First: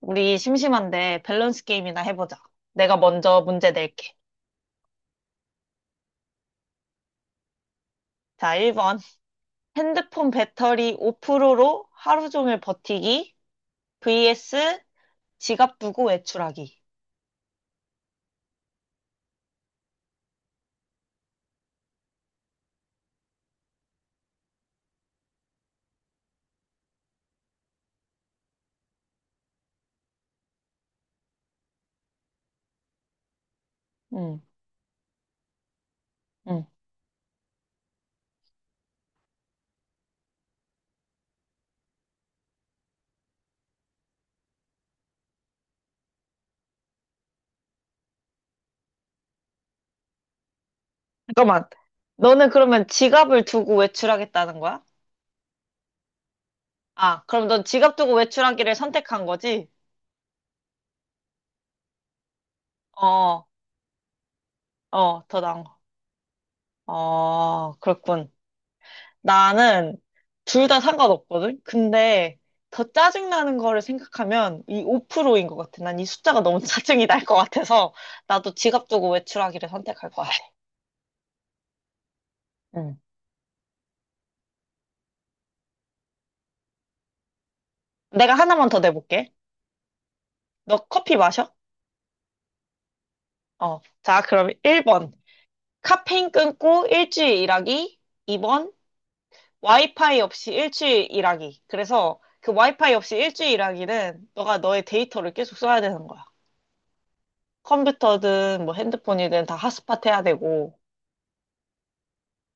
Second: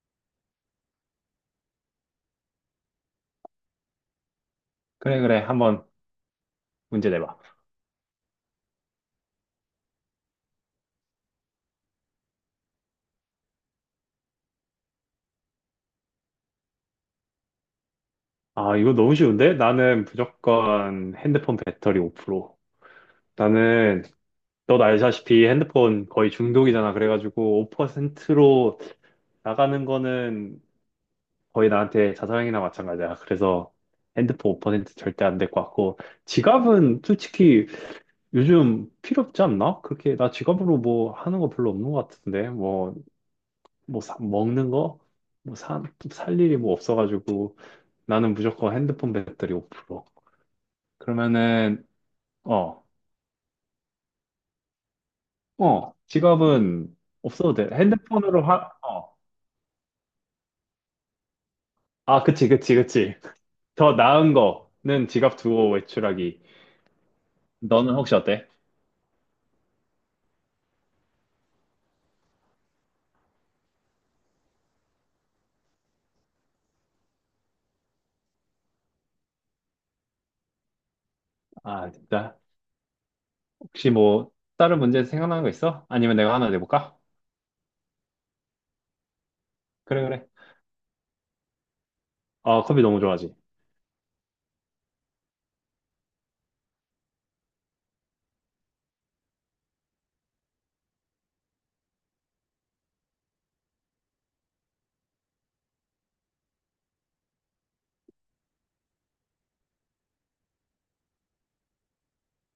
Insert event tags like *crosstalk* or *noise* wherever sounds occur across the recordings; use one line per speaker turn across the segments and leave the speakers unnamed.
우리 심심한데 밸런스 게임이나 해보자. 내가 먼저 문제 낼게.
그래, 그래. 한번 문제 내봐.
자, 1번. 핸드폰 배터리 5%로 하루 종일 버티기 vs 지갑 두고 외출하기.
아, 이거 너무 쉬운데? 나는 무조건 핸드폰 배터리 5%. 나는, 너도 알다시피 핸드폰 거의 중독이잖아. 그래가지고 5%로 나가는 거는 거의 나한테 자살행위나 마찬가지야. 그래서
응,
핸드폰 5% 절대 안 될 것 같고.
응.
지갑은 솔직히 요즘 필요 없지 않나? 그렇게, 나 지갑으로 뭐 하는 거 별로 없는 것 같은데. 뭐, 먹는 거? 뭐, 살 일이 뭐 없어가지고. 나는 무조건 핸드폰 배터리 5%.
잠깐만.
그러면은,
너는
어,
그러면 지갑을 두고 외출하겠다는 거야?
어, 지갑은
아, 그럼
없어도
넌
돼.
지갑 두고
핸드폰으로
외출하기를
어.
선택한 거지?
아, 그치, 그치, 그치.
어,
더 나은 거는
어,
지갑
더 나은
두고
거.
외출하기.
어,
너는 혹시
그렇군.
어때?
나는 둘 다 상관없거든? 근데 더 짜증나는 거를 생각하면 이 5%인 것 같아. 난 이 숫자가 너무 *laughs* 짜증이 날 것 같아서 나도 지갑 두고 외출하기를 선택할 것 같아.
아, 진짜?
응.
혹시 뭐, 다른 문제 생각나는 거 있어? 아니면 내가 하나 내볼까?
내가 하나만 더 내볼게.
그래, 그래.
너 커피 마셔?
아, 커피 너무 좋아하지.
어. 자, 그럼 1번. 카페인 끊고 일주일 일하기. 2번. 와이파이 없이 일주일 일하기. 그래서 그 와이파이 없이 일주일 일하기는 너가 너의 데이터를 계속 써야 되는 거야. 컴퓨터든 뭐 핸드폰이든 다 핫스팟 해야 되고.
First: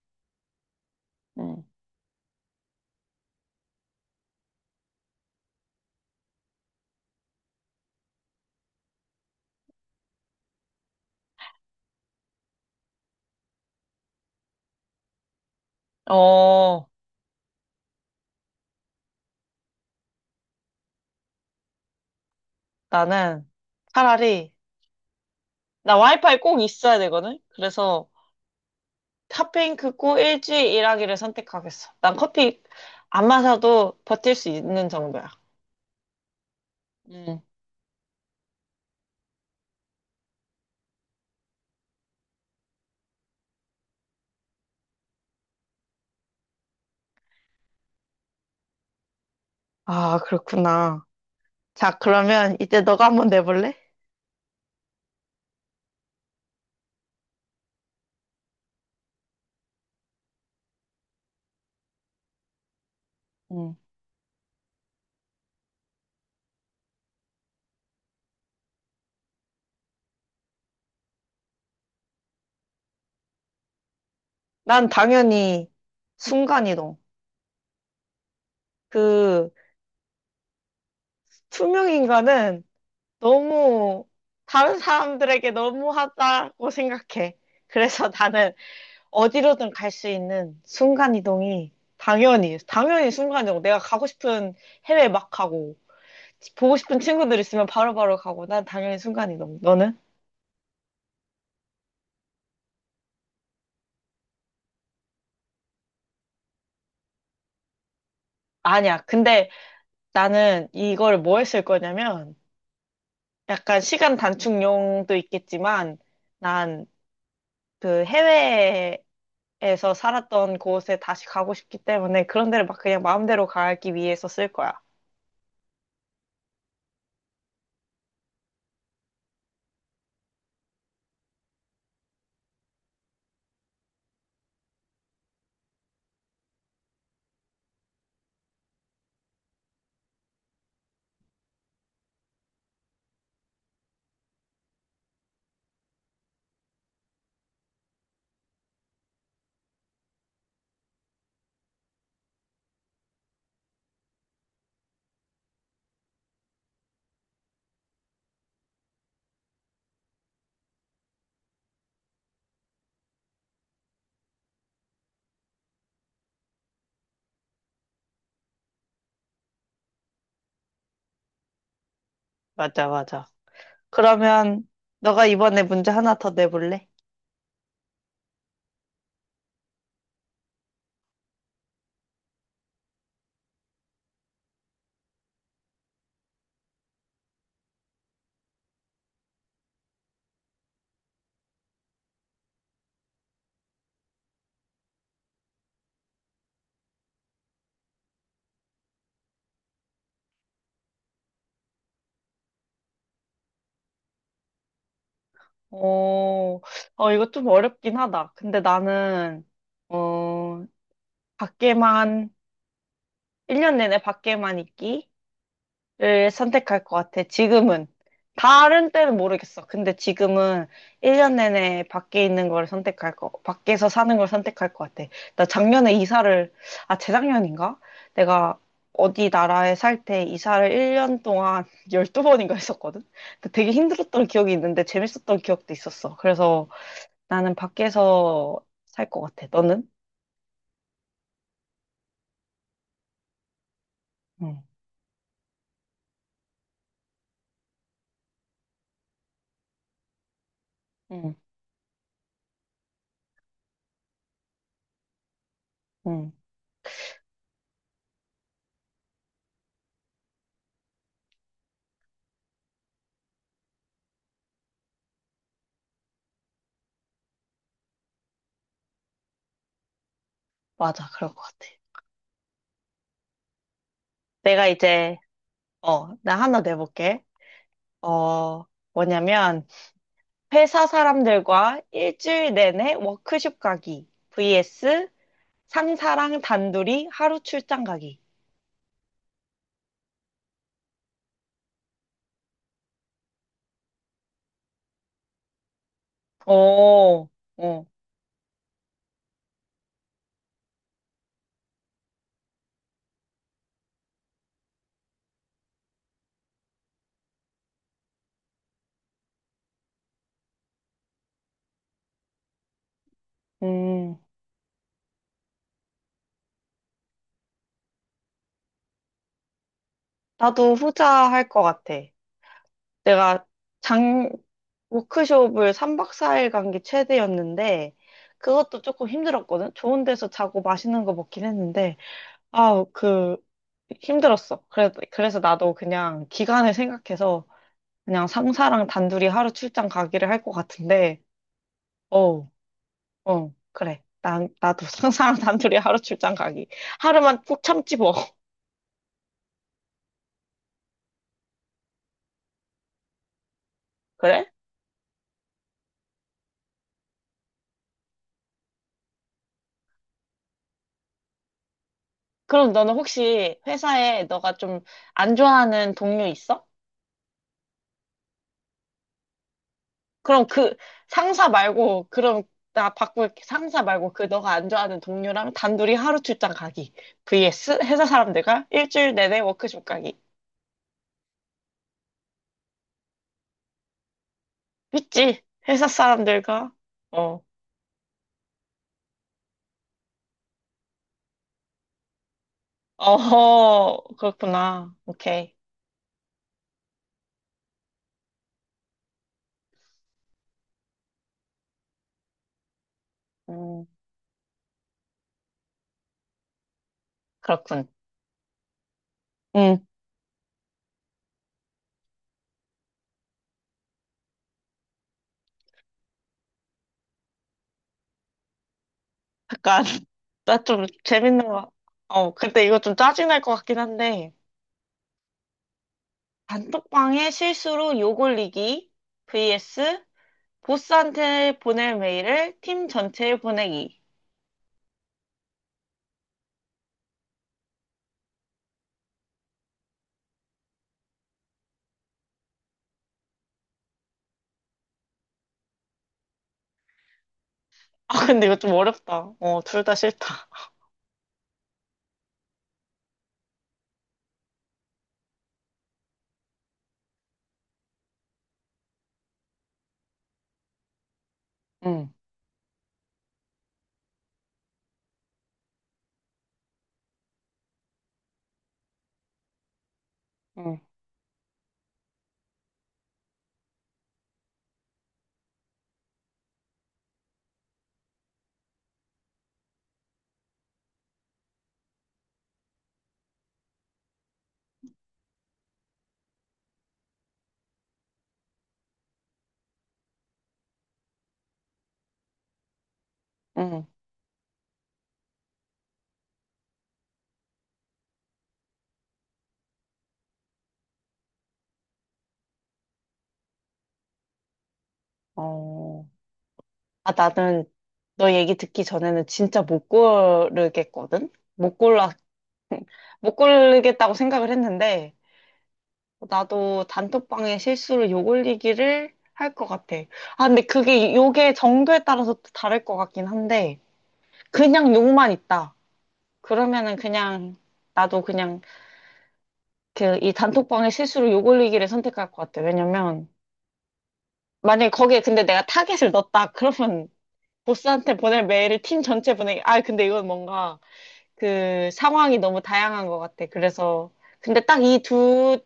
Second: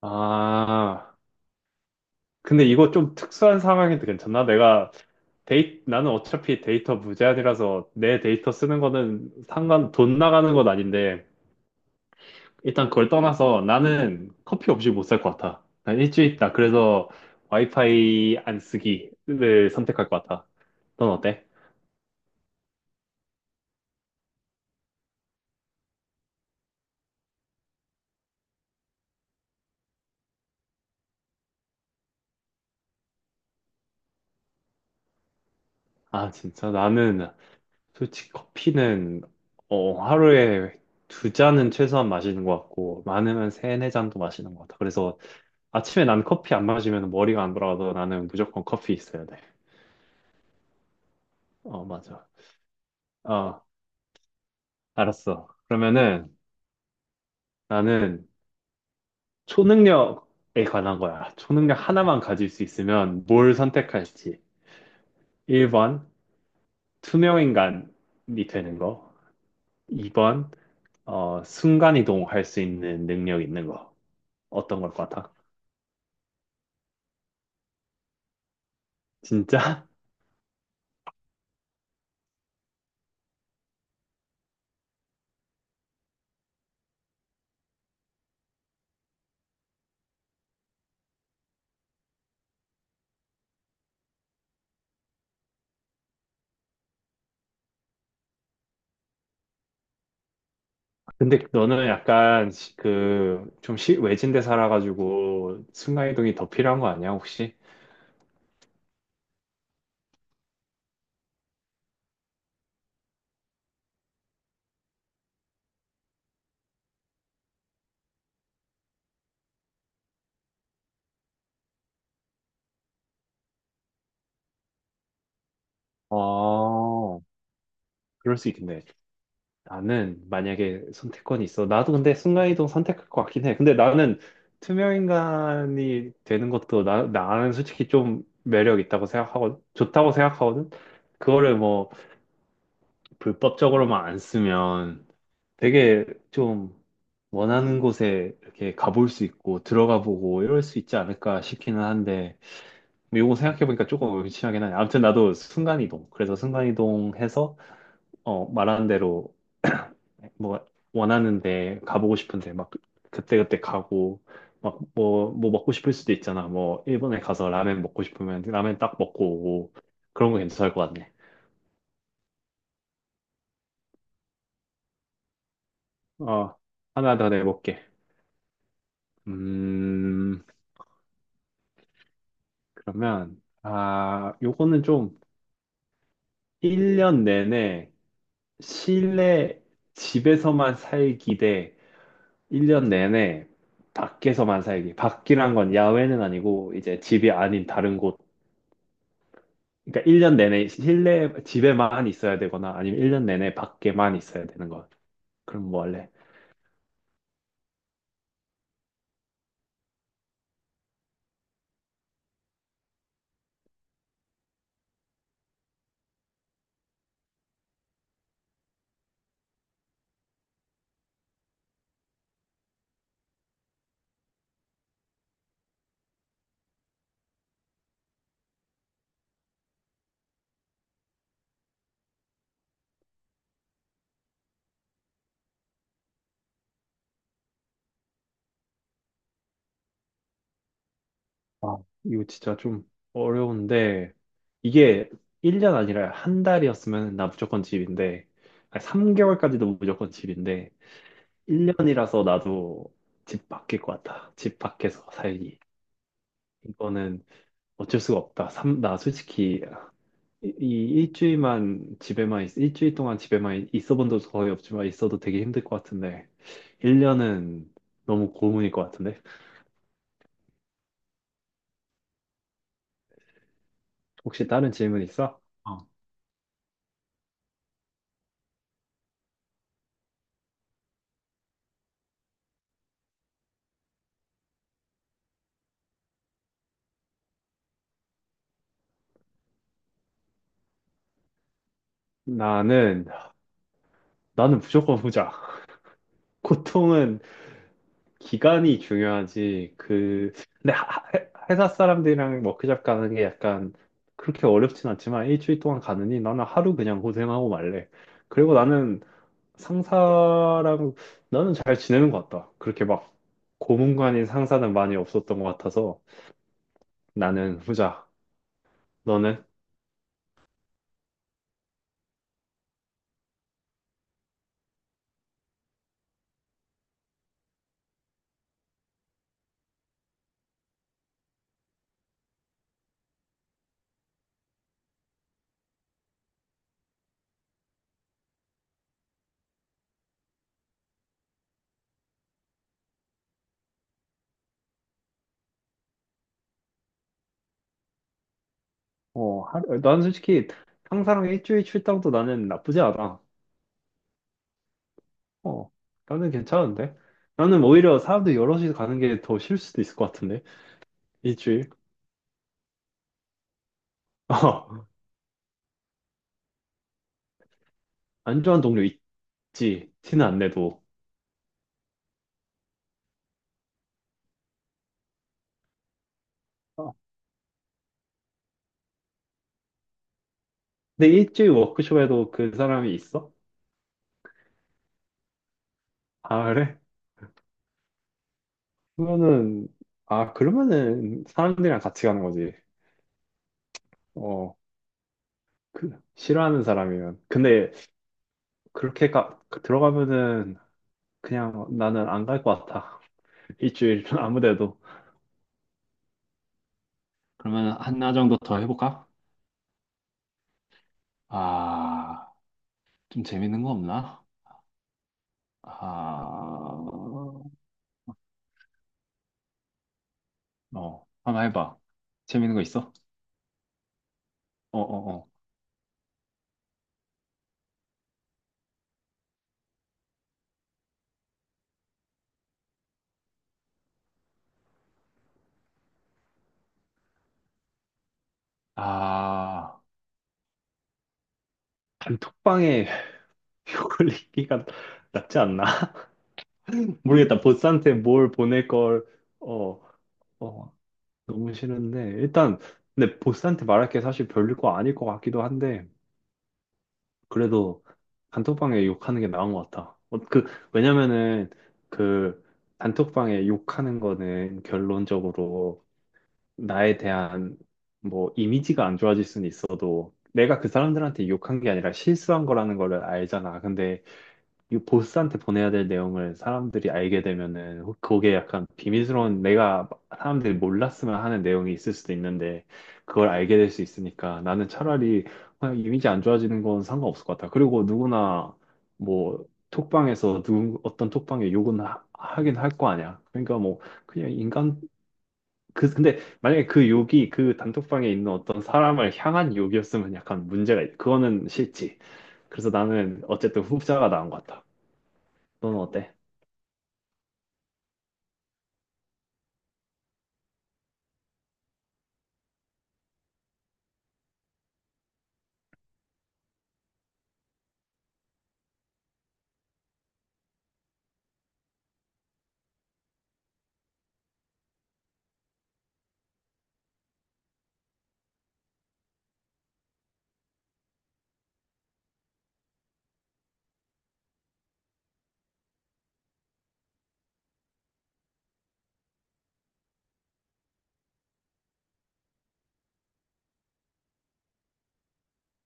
아,
응.
근데 이거 좀 특수한 상황인데 괜찮나? 내가 나는 어차피 데이터 무제한이라서 내 데이터 쓰는 거는 상관, 돈 나가는 건 아닌데, 일단 그걸 떠나서 나는 커피 없이 못 살 것 같아. 난 일주일 있다.
어,
그래서 와이파이 안 쓰기를 선택할 것 같아. 넌 어때?
나는 차라리, 나 와이파이 꼭 있어야 되거든? 그래서 핫핑크 고 일주일 일하기를 선택하겠어. 난 커피 안 마셔도 버틸 수 있는 정도야.
아, 진짜 나는
응.
솔직히 커피는 하루에 두 잔은 최소한 마시는 것 같고 많으면 세네 잔도 마시는 것 같아. 그래서 아침에 난 커피 안 마시면 머리가 안 돌아가서 나는 무조건 커피 있어야 돼.
아, 그렇구나.
어,
자,
맞아.
그러면 이제 너가 한번
어,
내볼래?
알았어. 그러면은 나는 초능력에 관한 거야. 초능력 하나만 가질 수 있으면 뭘
응.
선택할지. 1번, 투명인간이 되는 거. 2번, 순간이동할 수 있는 능력 있는 거. 어떤
난
걸 것 같아?
당연히 순간이동. 그
진짜? *laughs*
투명인간은 너무 다른 사람들에게 너무하다고 생각해. 그래서 나는 어디로든 갈 수 있는 순간 이동이 당연히 당연히 순간 이동. 내가 가고 싶은 해외 막 가고 보고 싶은 친구들 있으면 바로바로 가고 난 당연히 순간 이동. 너는?
근데 너는 약간 그, 좀 외진데 살아가지고 순간이동이 더 필요한 거 아니야, 혹시?
아니야. 근데 나는 이걸 뭐 했을 거냐면 약간 시간 단축용도 있겠지만 난 그 해외에서 살았던 곳에 다시 가고 싶기 때문에 그런 데를 막 그냥 마음대로 가기 위해서 쓸 거야.
어, 그럴 수 있겠네. 나는 만약에 선택권이 있어. 나도 근데 순간이동 선택할 것 같긴 해. 근데 나는 투명인간이 되는 것도 나는 솔직히 좀 매력 있다고 생각하고, 좋다고 생각하거든? 그거를 뭐 불법적으로만 안 쓰면 되게 좀 원하는 곳에 이렇게 가볼 수 있고, 들어가 보고 이럴 수 있지 않을까 싶기는 한데, 뭐 이거 생각해보니까 조금 의심하긴 하네. 아무튼 나도 순간이동. 그래서 순간이동 해서, 말하는 대로 뭐 원하는데 가보고 싶은데 막 그때그때 가고 막 뭐 뭐 먹고 싶을 수도 있잖아. 뭐 일본에 가서 라멘 먹고 싶으면 라멘 딱 먹고 오고 그런 거 괜찮을 것 같네.
맞아, 맞아. 그러면 너가 이번에 문제 하나 더
어,
내볼래?
하나 더 내볼게. 음 그러면 아, 요거는 좀 1년 내내 실내 집에서만 살기 대 1년 내내 밖에서만 살기. 밖이란 건 야외는 아니고 이제 집이 아닌 다른 곳. 그러니까 1년 내내 실내 집에만 있어야 되거나 아니면 1년 내내 밖에만 있어야 되는 거. 그럼 뭐 할래?
어, 이거 좀 어렵긴 하다. 근데 나는, 어, 밖에만, 1년 내내 밖에만 있기를 선택할 것 같아. 지금은. 다른 때는 모르겠어. 근데 지금은 1년 내내 밖에 있는 걸 선택할 거, 밖에서 사는 걸 선택할 것 같아. 나 작년에 이사를, 아, 재작년인가? 내가 어디 나라에 살 때 이사를 1년 동안 *laughs* 12번인가 했었거든? 근데 되게 힘들었던 기억이 있는데 재밌었던 기억도 있었어. 그래서 나는 밖에서 살 것 같아. 너는?
아, 이거 진짜 좀 어려운데
응,
이게 1년 아니라 한 달이었으면 나 무조건 집인데 아니, 3개월까지도 무조건 집인데
응,
1년이라서 나도 집 밖일 것 같아. 집 밖에서 살기.
응.
이거는 어쩔 수가 없다. 나 솔직히 이 일주일 동안 집에만 있어본 적도 거의 없지만 있어도 되게 힘들 것 같은데 1년은 너무 고문일 것 같은데.
맞아. 그럴 것 같아.
혹시
내가
다른 질문
이제,
있어? 어.
나 하나 내볼게. 어, 뭐냐면, 회사 사람들과 일주일 내내 워크숍 가기. vs 상사랑 단둘이 하루 출장 가기.
나는 나는 무조건 후자. *laughs* 고통은
어, 어,
기간이 중요하지. 그 근데 회사 사람들이랑 워크숍 가는 게 약간 그렇게 어렵진 않지만 일주일 동안 가느니 나는 하루 그냥 고생하고 말래. 그리고 나는 상사랑 나는 잘 지내는 것 같다. 그렇게 막
음,
고문관인 상사는 많이 없었던 것 같아서 나는 후자. 너는?
나도 후자 할 것 같아. 내가 작, 워크숍을 3박 4일 간 게 최대였는데, 그것도 조금 힘들었거든? 좋은 데서 자고 맛있는 거 먹긴 했는데, 아, 그, 힘들었어. 그래, 그래서 나도 그냥 기간을 생각해서 그냥 상사랑 단둘이 하루 출장 가기를 할 것 같은데, 어, 그래. 나도 *laughs* 상사랑 단둘이 하루 출장 가기. 하루만 푹 참지 뭐. *laughs*
나는 솔직히 상사랑 일주일 출장도 나는 나쁘지 않아.
그래?
어, 나는 괜찮은데? 나는 오히려 사람들 여럿이 가는 게 더 싫을 수도 있을 것 같은데? 일주일?
그럼 너는 혹시 회사에
*laughs*
너가 좀
어,
안 좋아하는 동료 있어?
안 좋아하는 동료 있지. 티는 안
그럼 그
내도.
상사 말고 그럼 나 바꿀게. 상사 말고 그 너가 안 좋아하는 동료랑 단둘이 하루 출장 가기.
어,
vs 회사 사람들과 일주일 내내 워크숍 가기.
근데 일주일 워크숍에도 그 사람이 있어?
있지? 회사
아,
사람들과
그래?
어.
그러면은, 아, 그러면은 사람들이랑 같이 가는 거지.
어허.
어,
그렇구나. 오케이.
그, 싫어하는 사람이면. 근데 그렇게 들어가면은 그냥 나는 안 갈 것 같아. *laughs*
음.
일주일 아무 데도. 그러면
그렇군.
하나 정도 더 해볼까?
음.
아, 좀 재밌는 거 없나? 아,
약간 *laughs* 나 좀
어, 하나
재밌는 거.
해봐.
어,
재밌는 거
근데 이거
있어?
좀 짜증날 것 같긴 한데.
어, 어, 어.
단톡방에 실수로 욕 올리기 vs 보스한테 보낼 메일을 팀 전체에 보내기.
아, 단톡방에 *laughs* 욕걸리기가 낫지 않나? *laughs* 모르겠다. 보스한테
아,
뭘
근데 이거
보낼
좀
걸,
어렵다. 어,
어,
둘 다 싫다.
어, 너무 싫은데 일단 근데 보스한테 말할 게 사실 별일 거 아닐 것 같기도 한데 그래도 단톡방에 욕하는 게 나은 것 같아. 그 왜냐면은
응,
그 단톡방에 욕하는 거는 결론적으로 나에 대한 뭐 이미지가 안 좋아질 수는 있어도 내가 그
응,
사람들한테 욕한 게 아니라 실수한 거라는 거를 알잖아. 근데 이 보스한테 보내야 될 내용을 사람들이 알게 되면은 그게 약간 비밀스러운, 내가 사람들이 몰랐으면 하는 내용이 있을 수도 있는데 그걸 알게 될 수 있으니까 나는 차라리 그냥 이미지 안 좋아지는 건 상관없을 것 같아. 그리고 누구나 뭐 톡방에서 누 어떤 톡방에 욕은 하긴 할 거 아니야. 그러니까 뭐
응.
그냥 인간. 그 근데 만약에 그 욕이 그 단톡방에 있는 어떤 사람을 향한 욕이었으면 약간 문제가 그거는 싫지. 그래서 나는 어쨌든 후자가 나은 것 같아. 너는
어.
어때?
아, 나는 너 얘기 듣기 전에는 진짜 못 고르겠거든? 못 골라, *laughs* 못 고르겠다고 생각을 했는데, 나도 단톡방에 실수로 욕 올리기를 할 것 같아. 아, 근데 그게 욕의 정도에 따라서 또 다를 것 같긴 한데, 그냥 욕만 있다. 그러면은 그냥, 나도 그냥 그 이 단톡방에 실수로 욕 올리기를 선택할 것 같아. 왜냐면, 만약에 거기에 근데 내가 타겟을 넣었다. 그러면 보스한테 보낼 메일을 팀 전체 보내기. 아, 근데 이건 뭔가 그 상황이 너무 다양한 것 같아. 그래서 근데 딱 이 두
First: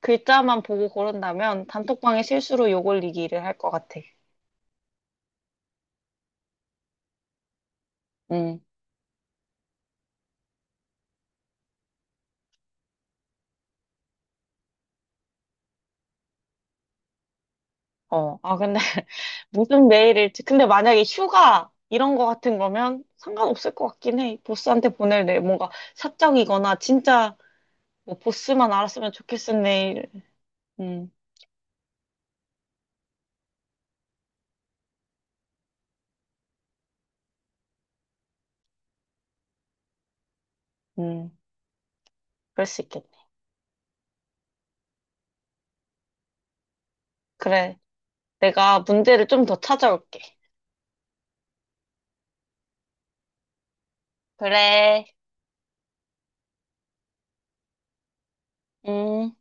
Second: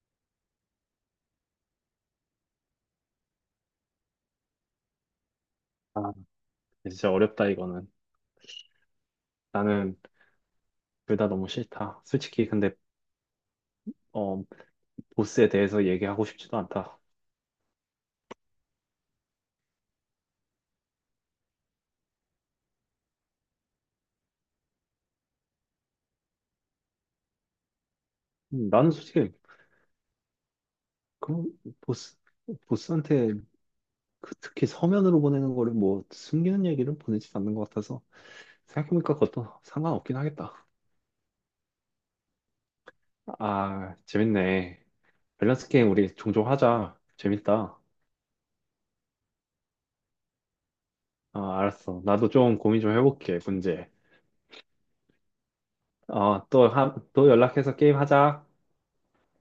글자만 보고 고른다면 단톡방에 실수로 욕 올리기를 할 것 같아.
아, 진짜 어렵다, 이거는.
음.
나는 둘 다 너무 싫다. 솔직히, 근데, 어, 보스에 대해서 얘기하고 싶지도 않다.
어. 아, 근데 *laughs* 무슨 메일을 근데 만약에 휴가 이런 거 같은 거면 상관없을 것 같긴 해. 보스한테 보낼 내 뭔가 사적이거나 진짜 뭐 보스만
나는
알았으면
솔직히,
좋겠은 내일. 음.
그, 보스, 보스한테 그 특히 서면으로 보내는 거를 뭐, 숨기는 얘기를 보내지 않는 것 같아서, 생각해보니까 그것도 상관없긴 하겠다.
음. 그럴 수 있겠네.
아, 재밌네. 밸런스 게임 우리 종종 하자.
그래.
재밌다.
내가 문제를 좀 더 찾아올게.
아, 알았어. 나도 좀 고민 좀 해볼게, 문제.
그래.
어, 또 연락해서 게임 하자.
음.